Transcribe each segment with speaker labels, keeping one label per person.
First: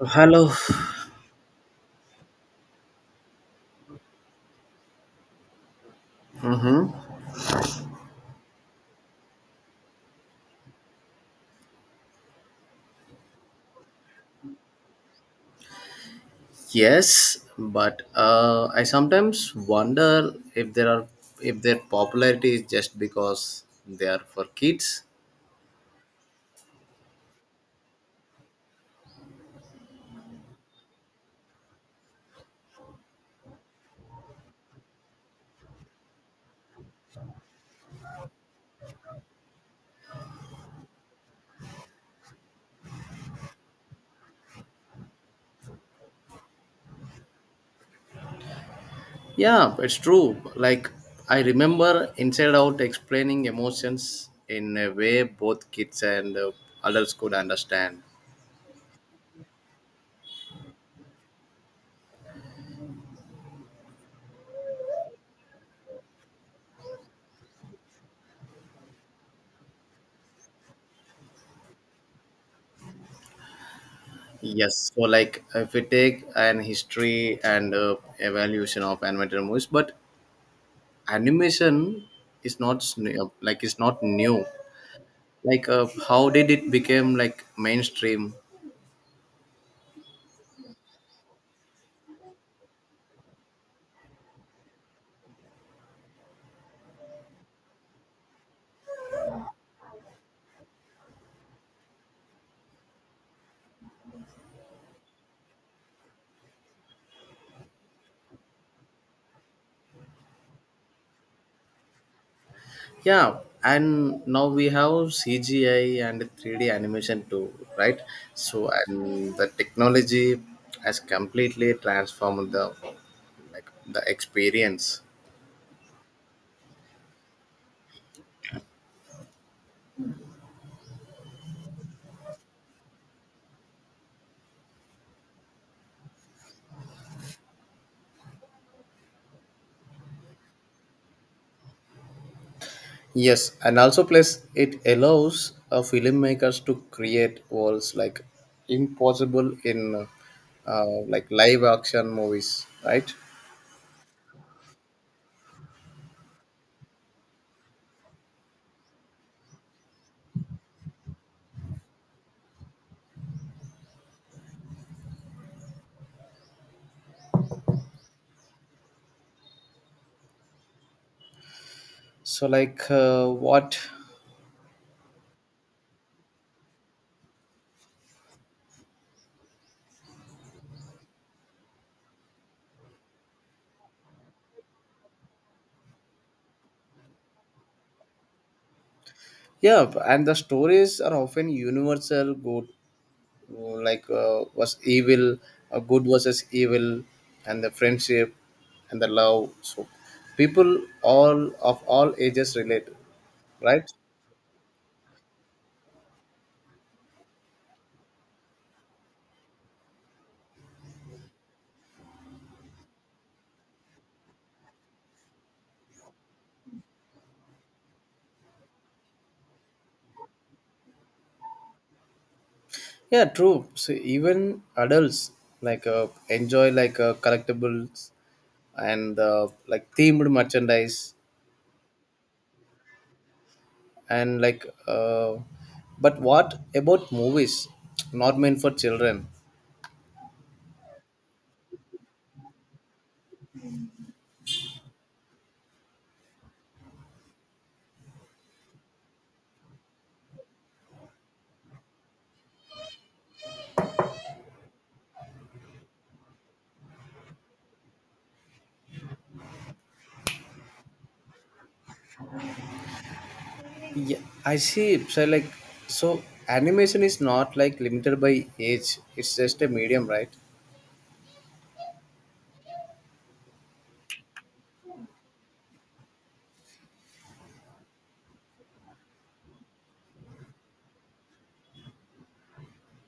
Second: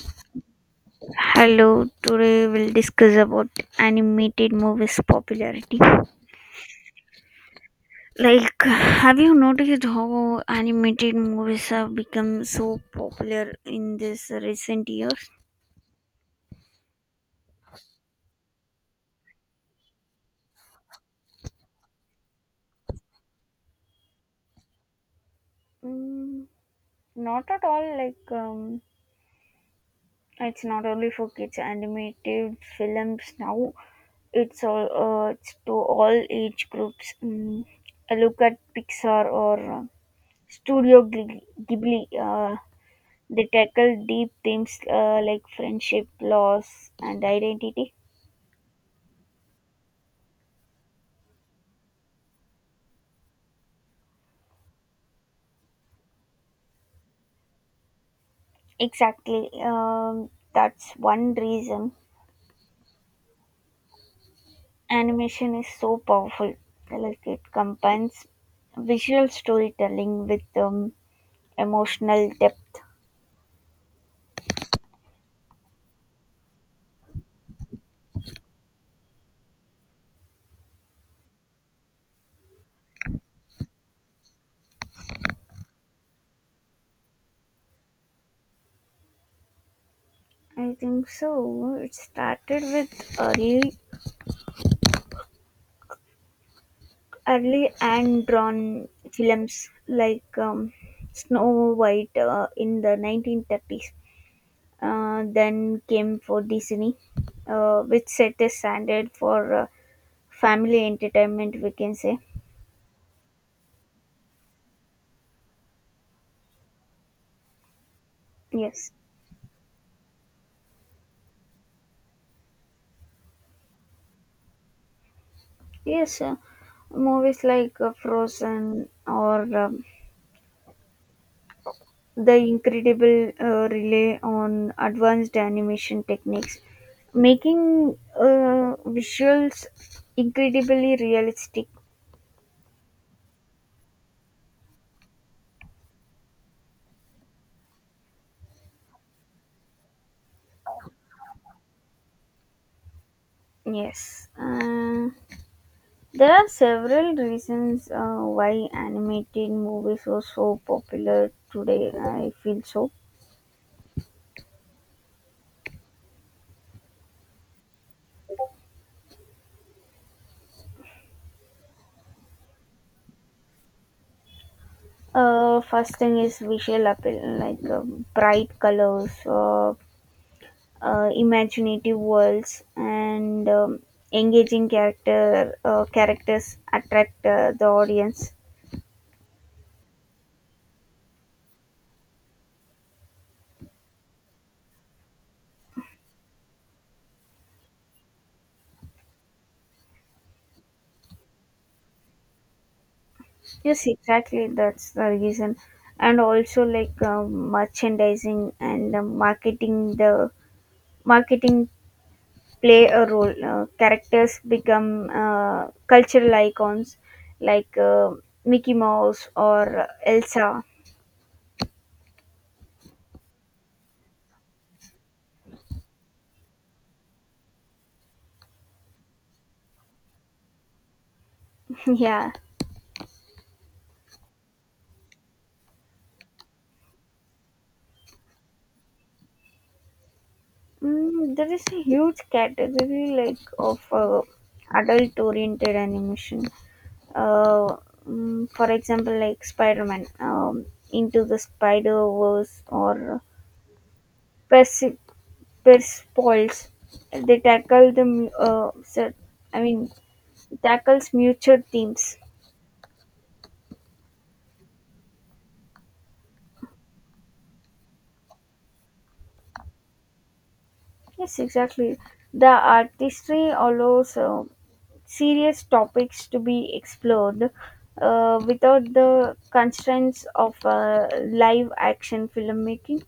Speaker 1: Hello.
Speaker 2: Hello, today we'll discuss about animated movies popularity.
Speaker 1: Mhm.
Speaker 2: Like, have you noticed how animated movies have become so popular in this recent years?
Speaker 1: Yes, but I sometimes wonder if there are if their popularity is just because they are for kids.
Speaker 2: Mm, not at all. Like, it's not only for kids. Animated films now. It's all. It's to all age groups. Mm, look at Pixar or Studio Ghibli. Ghibli. They tackle deep themes like friendship, loss, and identity.
Speaker 1: Yeah, it's true. Like I remember Inside Out explaining emotions in a way both kids and adults could understand.
Speaker 2: Exactly. That's one reason animation is so powerful. Like it combines visual storytelling with emotional depth.
Speaker 1: Yes, so like if we take an history and evaluation of animated movies, but animation is not s- new- like it's not new. Like how did it become like mainstream?
Speaker 2: I think so. It started with early and drawn films like Snow White in the 1930s. Then came for Disney, which set the standard for family entertainment, we can say.
Speaker 1: Yeah, and now we have cgi and 3D animation too, right? So
Speaker 2: Yes.
Speaker 1: and the technology has completely transformed the like the experience.
Speaker 2: Yes. Movies like Frozen or The Incredible Relay on advanced animation techniques, making visuals incredibly realistic.
Speaker 1: Yes, and also plus it allows filmmakers to create worlds like impossible in like live action movies, right?
Speaker 2: Yes. There are several reasons why animated movies are so popular today. I feel so.
Speaker 1: So like what?
Speaker 2: First thing is visual appeal, like bright colors, imaginative worlds, and engaging characters attract the audience.
Speaker 1: Yeah, and the stories are often universal good, mm, like uh, was evil, good versus evil, and the friendship and the love. So people all of all ages relate, right?
Speaker 2: Yes, exactly. That's the reason, and also like merchandising and marketing play a role. Characters become cultural icons like Mickey Mouse or Elsa.
Speaker 1: Yeah, true. So even adults like enjoy like collectibles and like themed merchandise
Speaker 2: Yeah,
Speaker 1: and but what about movies? Not meant for children.
Speaker 2: mm, there is a huge category like of adult-oriented animation. Uh, for example, like Spider-Man, Into the Spider-Verse, or Persi- Persepolis. They tackle the I mean tackles mutual themes.
Speaker 1: Yeah, I see. So animation is not like limited by age. It's just a medium, right?
Speaker 2: Yes, exactly. The artistry allows serious topics to be explored without the constraints of live action filmmaking.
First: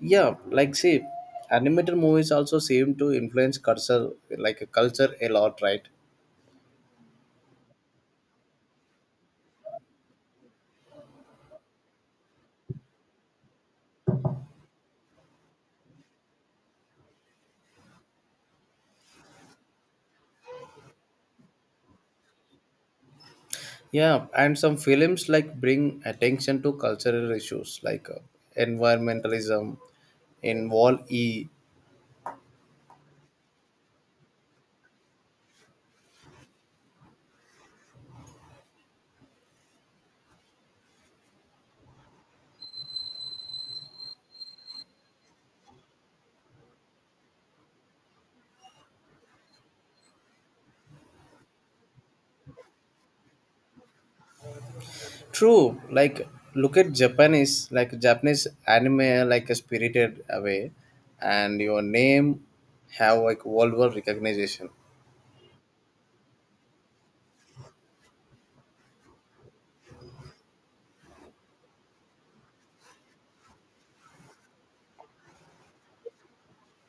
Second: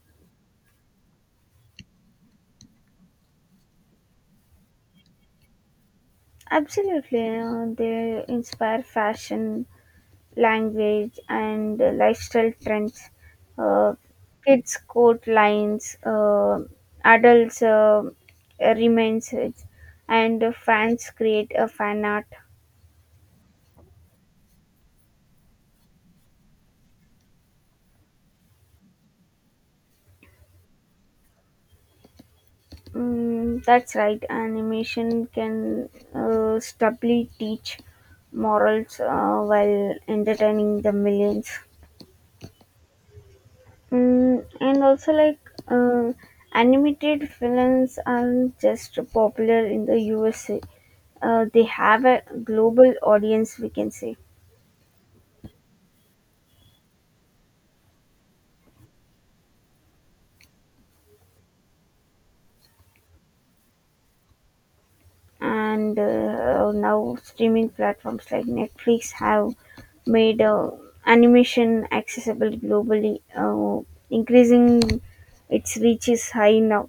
Speaker 1: Yeah, like see, animated movies also seem to influence culture, like culture a lot, right?
Speaker 2: Absolutely, they inspire fashion, language, and lifestyle trends. Uh, kids coat lines, adults remains, and fans create a fan art.
Speaker 1: Yeah, and some films like bring attention to cultural issues like environmentalism in Wall E.
Speaker 2: Mm, that's right. Animation can stably teach morals while entertaining the millions. Mm, and also, like, uh, animated films aren't just popular in the USA, they have a global audience, we can say.
Speaker 1: True, like look at Japanese, like Japanese anime, like a Spirited Away, and your name have like worldwide recognition.
Speaker 2: And now streaming platforms like Netflix have made animation accessible globally, increasing its reach is high now.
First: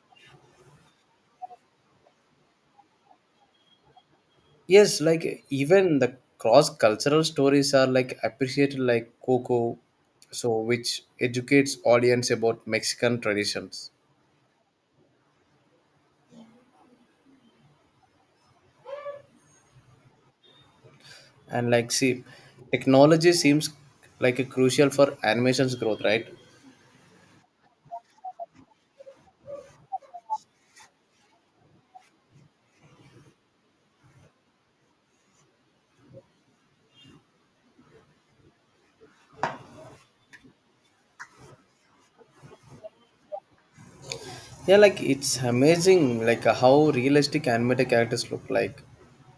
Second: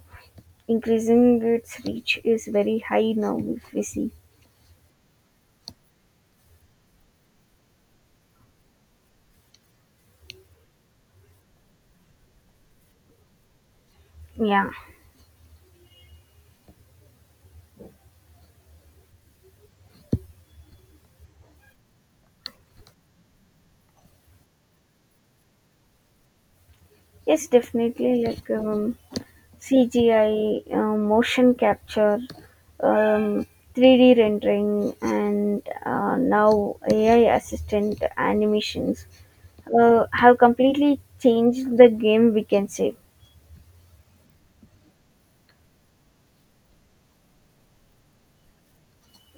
Speaker 2: Increasing its reach is very high now. If we see,
Speaker 1: Yes, like even the cross-cultural stories are like appreciated, like Coco, so which educates audience about Mexican traditions.
Speaker 2: yeah,
Speaker 1: And like, see, technology seems like a crucial for animation's growth, right?
Speaker 2: yes, definitely like CGI, motion capture, um, 3D rendering, and now AI assistant animations have completely changed the game, we can say.
Speaker 1: Yeah, like it's amazing, like how realistic animated characters look like.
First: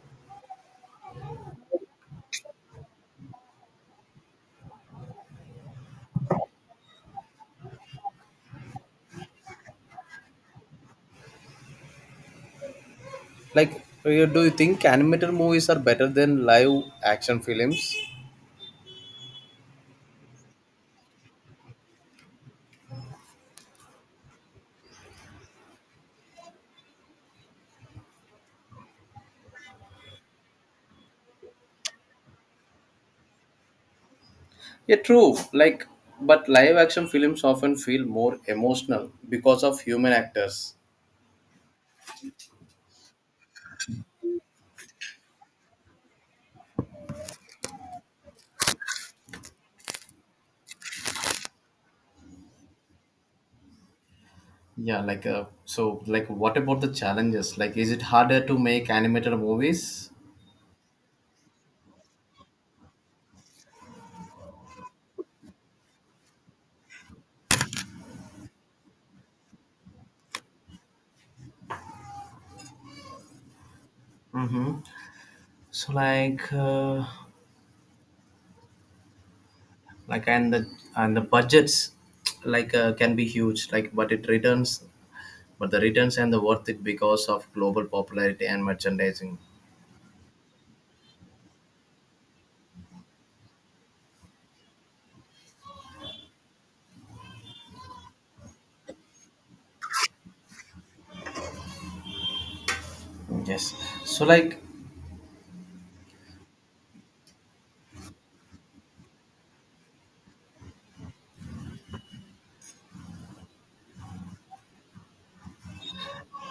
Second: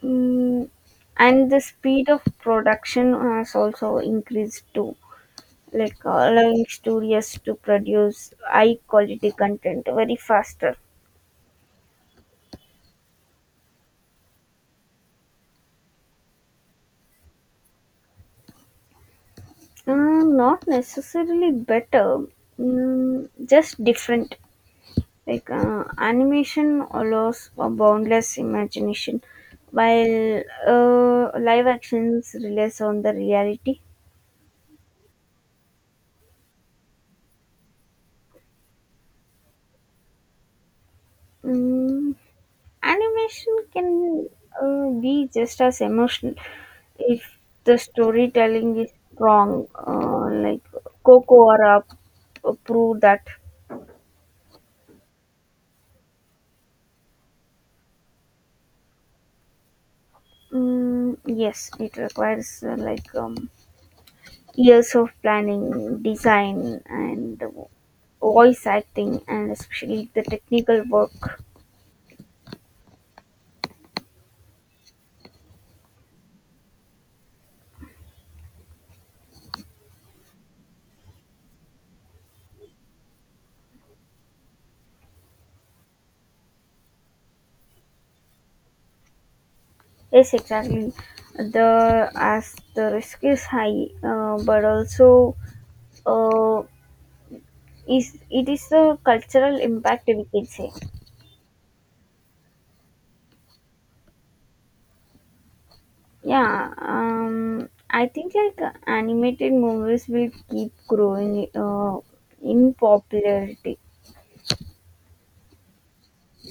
Speaker 2: Mm, and the speed of production has also increased too, like allowing studios to produce high quality content very faster.
Speaker 1: Like, do you think animated movies are better than live action films?
Speaker 2: Uh, not necessarily better, mm, just different. Like animation allows a boundless imagination, while live actions relies on the reality.
Speaker 1: Yeah, true. Like, but live action films often feel more emotional because of human actors.
Speaker 2: Mm, animation can be just as emotional if the storytelling is strong, like Coco or Up prove that.
Speaker 1: Yeah, like so, like what about the challenges? Like, is it harder to make animated movies?
Speaker 2: Mm, yes, it requires years of planning, design, and voice acting, and especially the technical work.
Speaker 1: So like and the budgets like can be huge, like but it returns but the returns and the worth it because of global popularity and merchandising.
Speaker 2: Yes, exactly. The as the risk is high, but also uh, is it is a cultural impact, we can say.
Speaker 1: Yes. So, like,
Speaker 2: Yeah, I think like animated movies will keep growing in popularity,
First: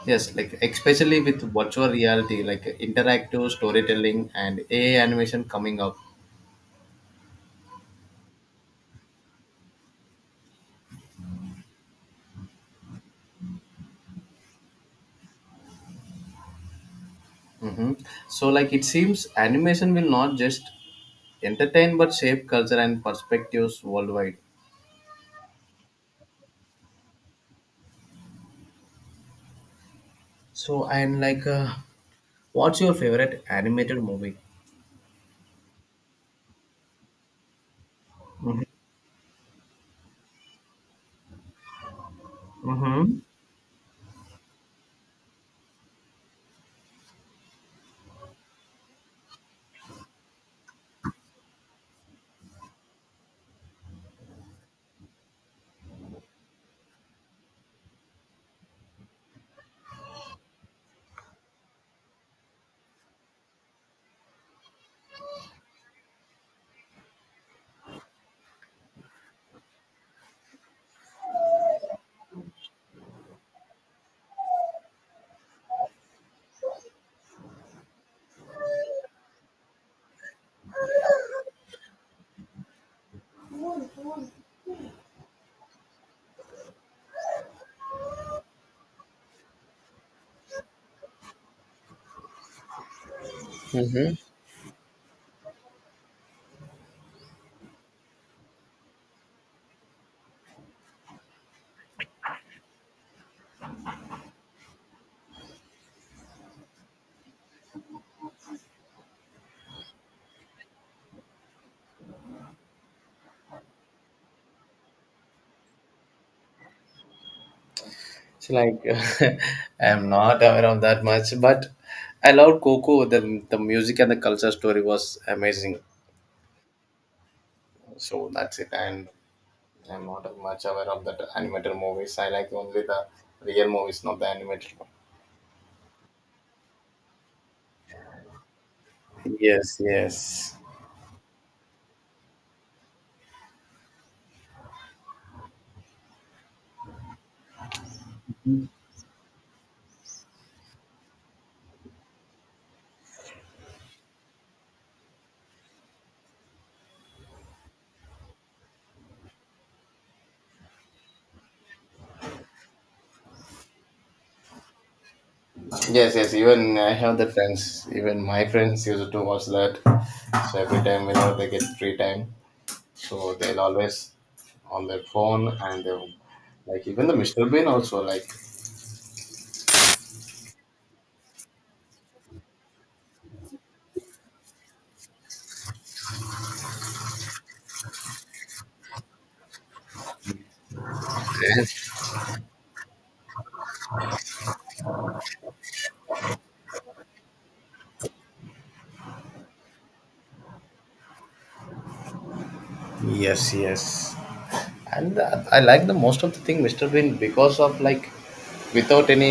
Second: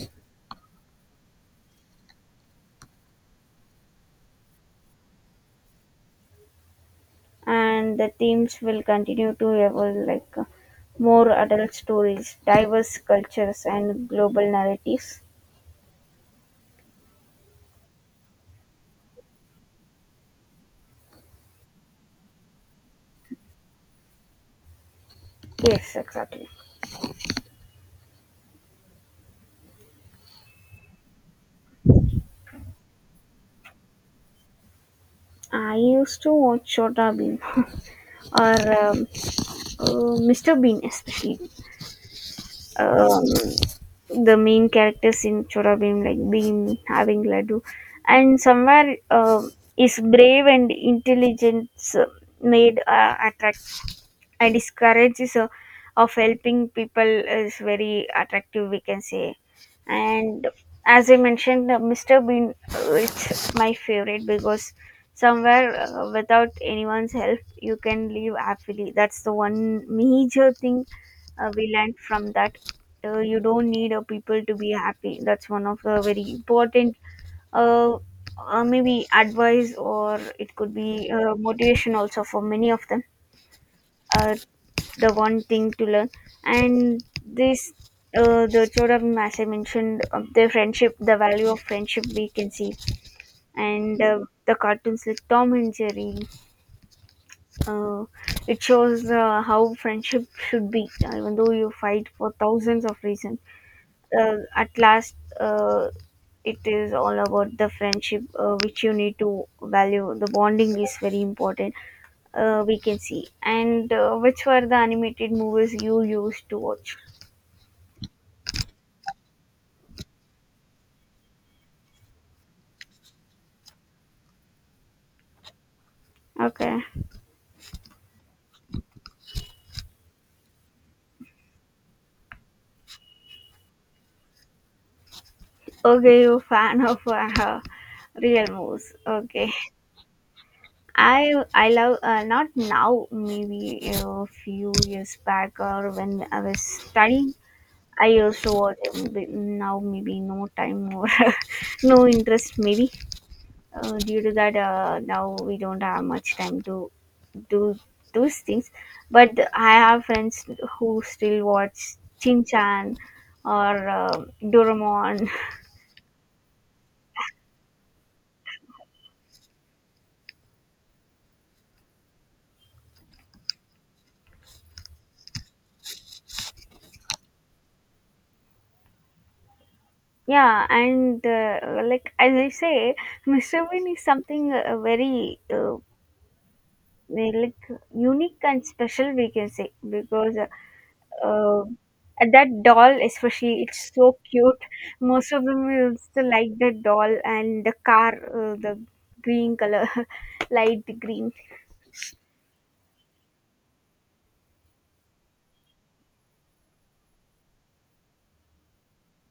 Speaker 1: yes, like especially with virtual reality, like interactive storytelling and AI animation coming up.
Speaker 2: and the themes will continue to evolve like more adult stories, diverse cultures and global narratives.
Speaker 1: Hmm. So, like it seems animation will not just entertain but shape culture and perspectives worldwide.
Speaker 2: Yes, exactly.
Speaker 1: So, and like, what's your favorite animated movie?
Speaker 2: I used to watch Chota Bean or
Speaker 1: Mm-hmm.
Speaker 2: um, mr bean especially.
Speaker 1: Mm-hmm.
Speaker 2: um, the main characters in Chora Bheem, like Bheem having Ladu, and somewhere is brave and intelligence made attractive, and his courage is of helping people is very attractive, we can say. And as I mentioned, mr bean, it's my favorite because somewhere without anyone's help you can live happily. That's the one major thing we learned from that. You don't need people to be happy. That's one of the very important uh, maybe advice, or it could be motivation also for many of them. uh, the one thing to learn. And this, the Chodam, as I mentioned, the friendship, the value of friendship we can see, and the cartoons like Tom and Jerry, uh, it shows how friendship should be, even though you fight for thousands of reasons. At last, it is all about the friendship which you need to value. The bonding is very important. We can see. And which were the animated movies you used to watch?
Speaker 1: So like I'm not aware of that much, but I loved Coco. The music and the culture story was amazing.
Speaker 2: Okay.
Speaker 1: So that's it. And I'm not much aware of that animated movies. I like only the real movies, not the animated one.
Speaker 2: Okay, you fan of real moves. Okay.
Speaker 1: Yes, yes.
Speaker 2: I love, not now, maybe a few years back or when I was studying I used to watch him, but now maybe no time or no interest maybe due to that. Now we don't have much time to do those things, but I have friends who still watch Chin Chan or Doraemon.
Speaker 1: Yes, yes. Even I have the friends. Even my friends used to watch that. So every time whenever they get free time, so they'll always on their phone and they will- like even the Mr. Bean also like.
Speaker 2: Yeah, and like as I say, Mr. Bean is something very, like unique and special, we can say, because uh, that doll especially, it's so cute. Most of them will still like the doll and the car, the green color, light green.
Speaker 1: Yes, yes. And I like the most of the thing mr bean because of like without any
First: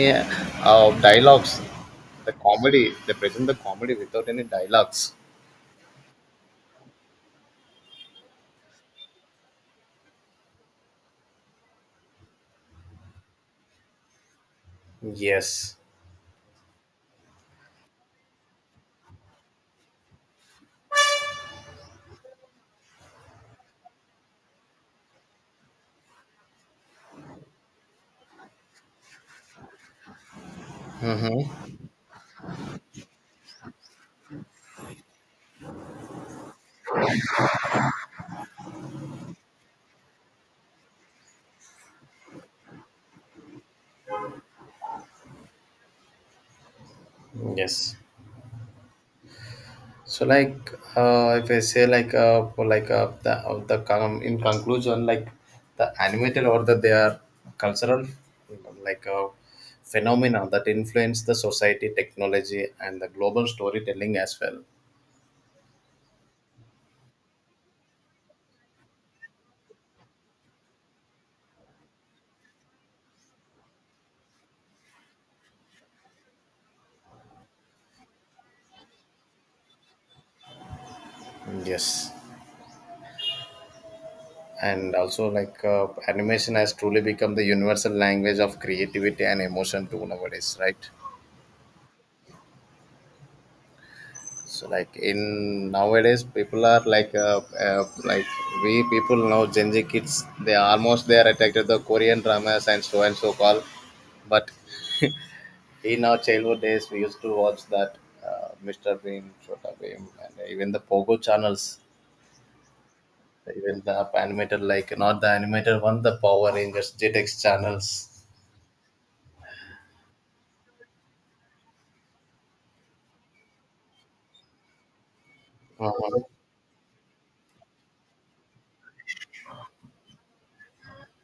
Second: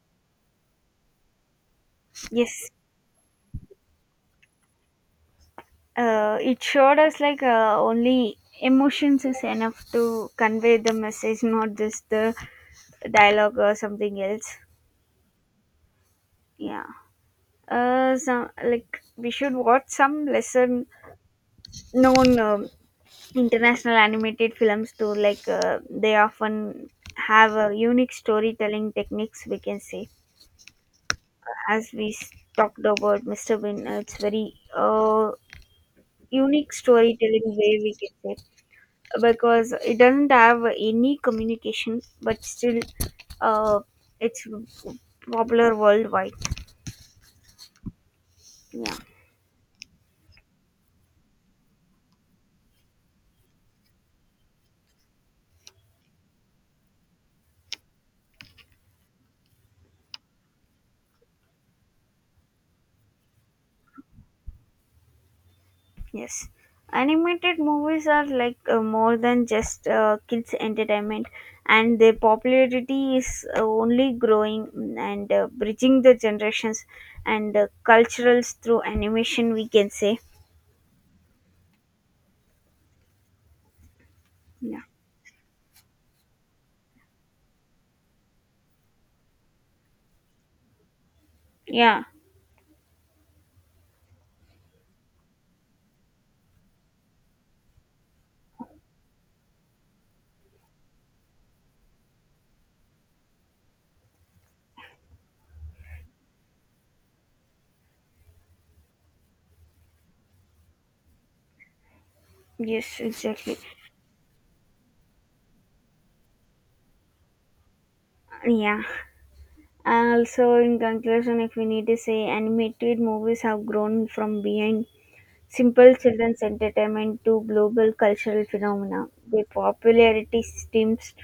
Speaker 1: dialogues the
Speaker 2: Yes,
Speaker 1: comedy they present the comedy without any dialogues.
Speaker 2: it showed us like only emotions is enough to convey the message, not just the dialogue or something else.
Speaker 1: Yes,
Speaker 2: Yeah. Some, like, we should watch some lesser known international animated films too. Like they often have a unique storytelling techniques. We can say, as we talked about Mr. Bean, it's very unique storytelling way, we can say, because it doesn't have any communication, but still uh it's popular worldwide.
Speaker 1: yes,
Speaker 2: Yeah.
Speaker 1: so like if I say like for like the con- in conclusion like the animated or the their cultural like phenomena that influence the society technology and the global storytelling as well.
Speaker 2: Yes, animated movies are like more than just kids' entertainment, and their popularity is only growing, mm, and bridging the generations and culturals through animation. We can say.
Speaker 1: Yes.
Speaker 2: Yeah,
Speaker 1: And also like animation has truly become the universal language of creativity and emotion too nowadays, right?
Speaker 2: yeah,
Speaker 1: So like in nowadays people are like we people know gen z kids they are almost they are attracted to korean dramas and so called, but in our childhood days we used to watch that mr bean, Chota Bean, and even the pogo channels,
Speaker 2: yes, exactly,
Speaker 1: even the animated like not the animated one, the power rangers jetix channels.
Speaker 2: yeah. Also, in conclusion, if we need to say, animated movies have grown from behind simple
Speaker 1: Uh-huh.
Speaker 2: children's entertainment to global cultural phenomena. Their popularity stems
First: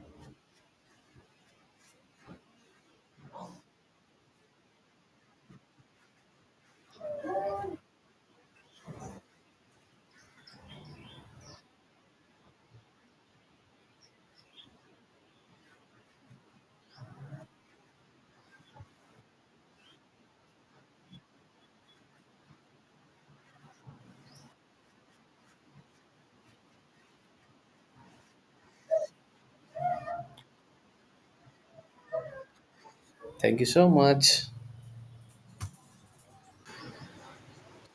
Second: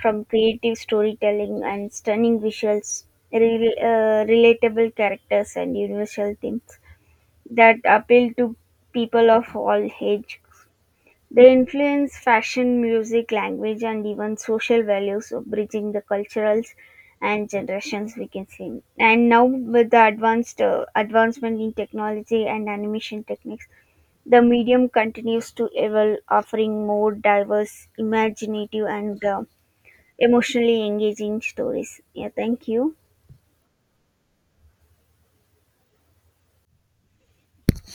Speaker 2: from creative storytelling and stunning visuals, relatable characters, and universal themes that appeal to people of all age. They influence fashion, music, language, and even social values, bridging the culturals and generations we can see. And now with the advanced advancement in technology and animation techniques, the medium continues to evolve, offering more diverse, imaginative, and emotionally engaging stories. Yeah, thank you.
Speaker 1: Thank you so much.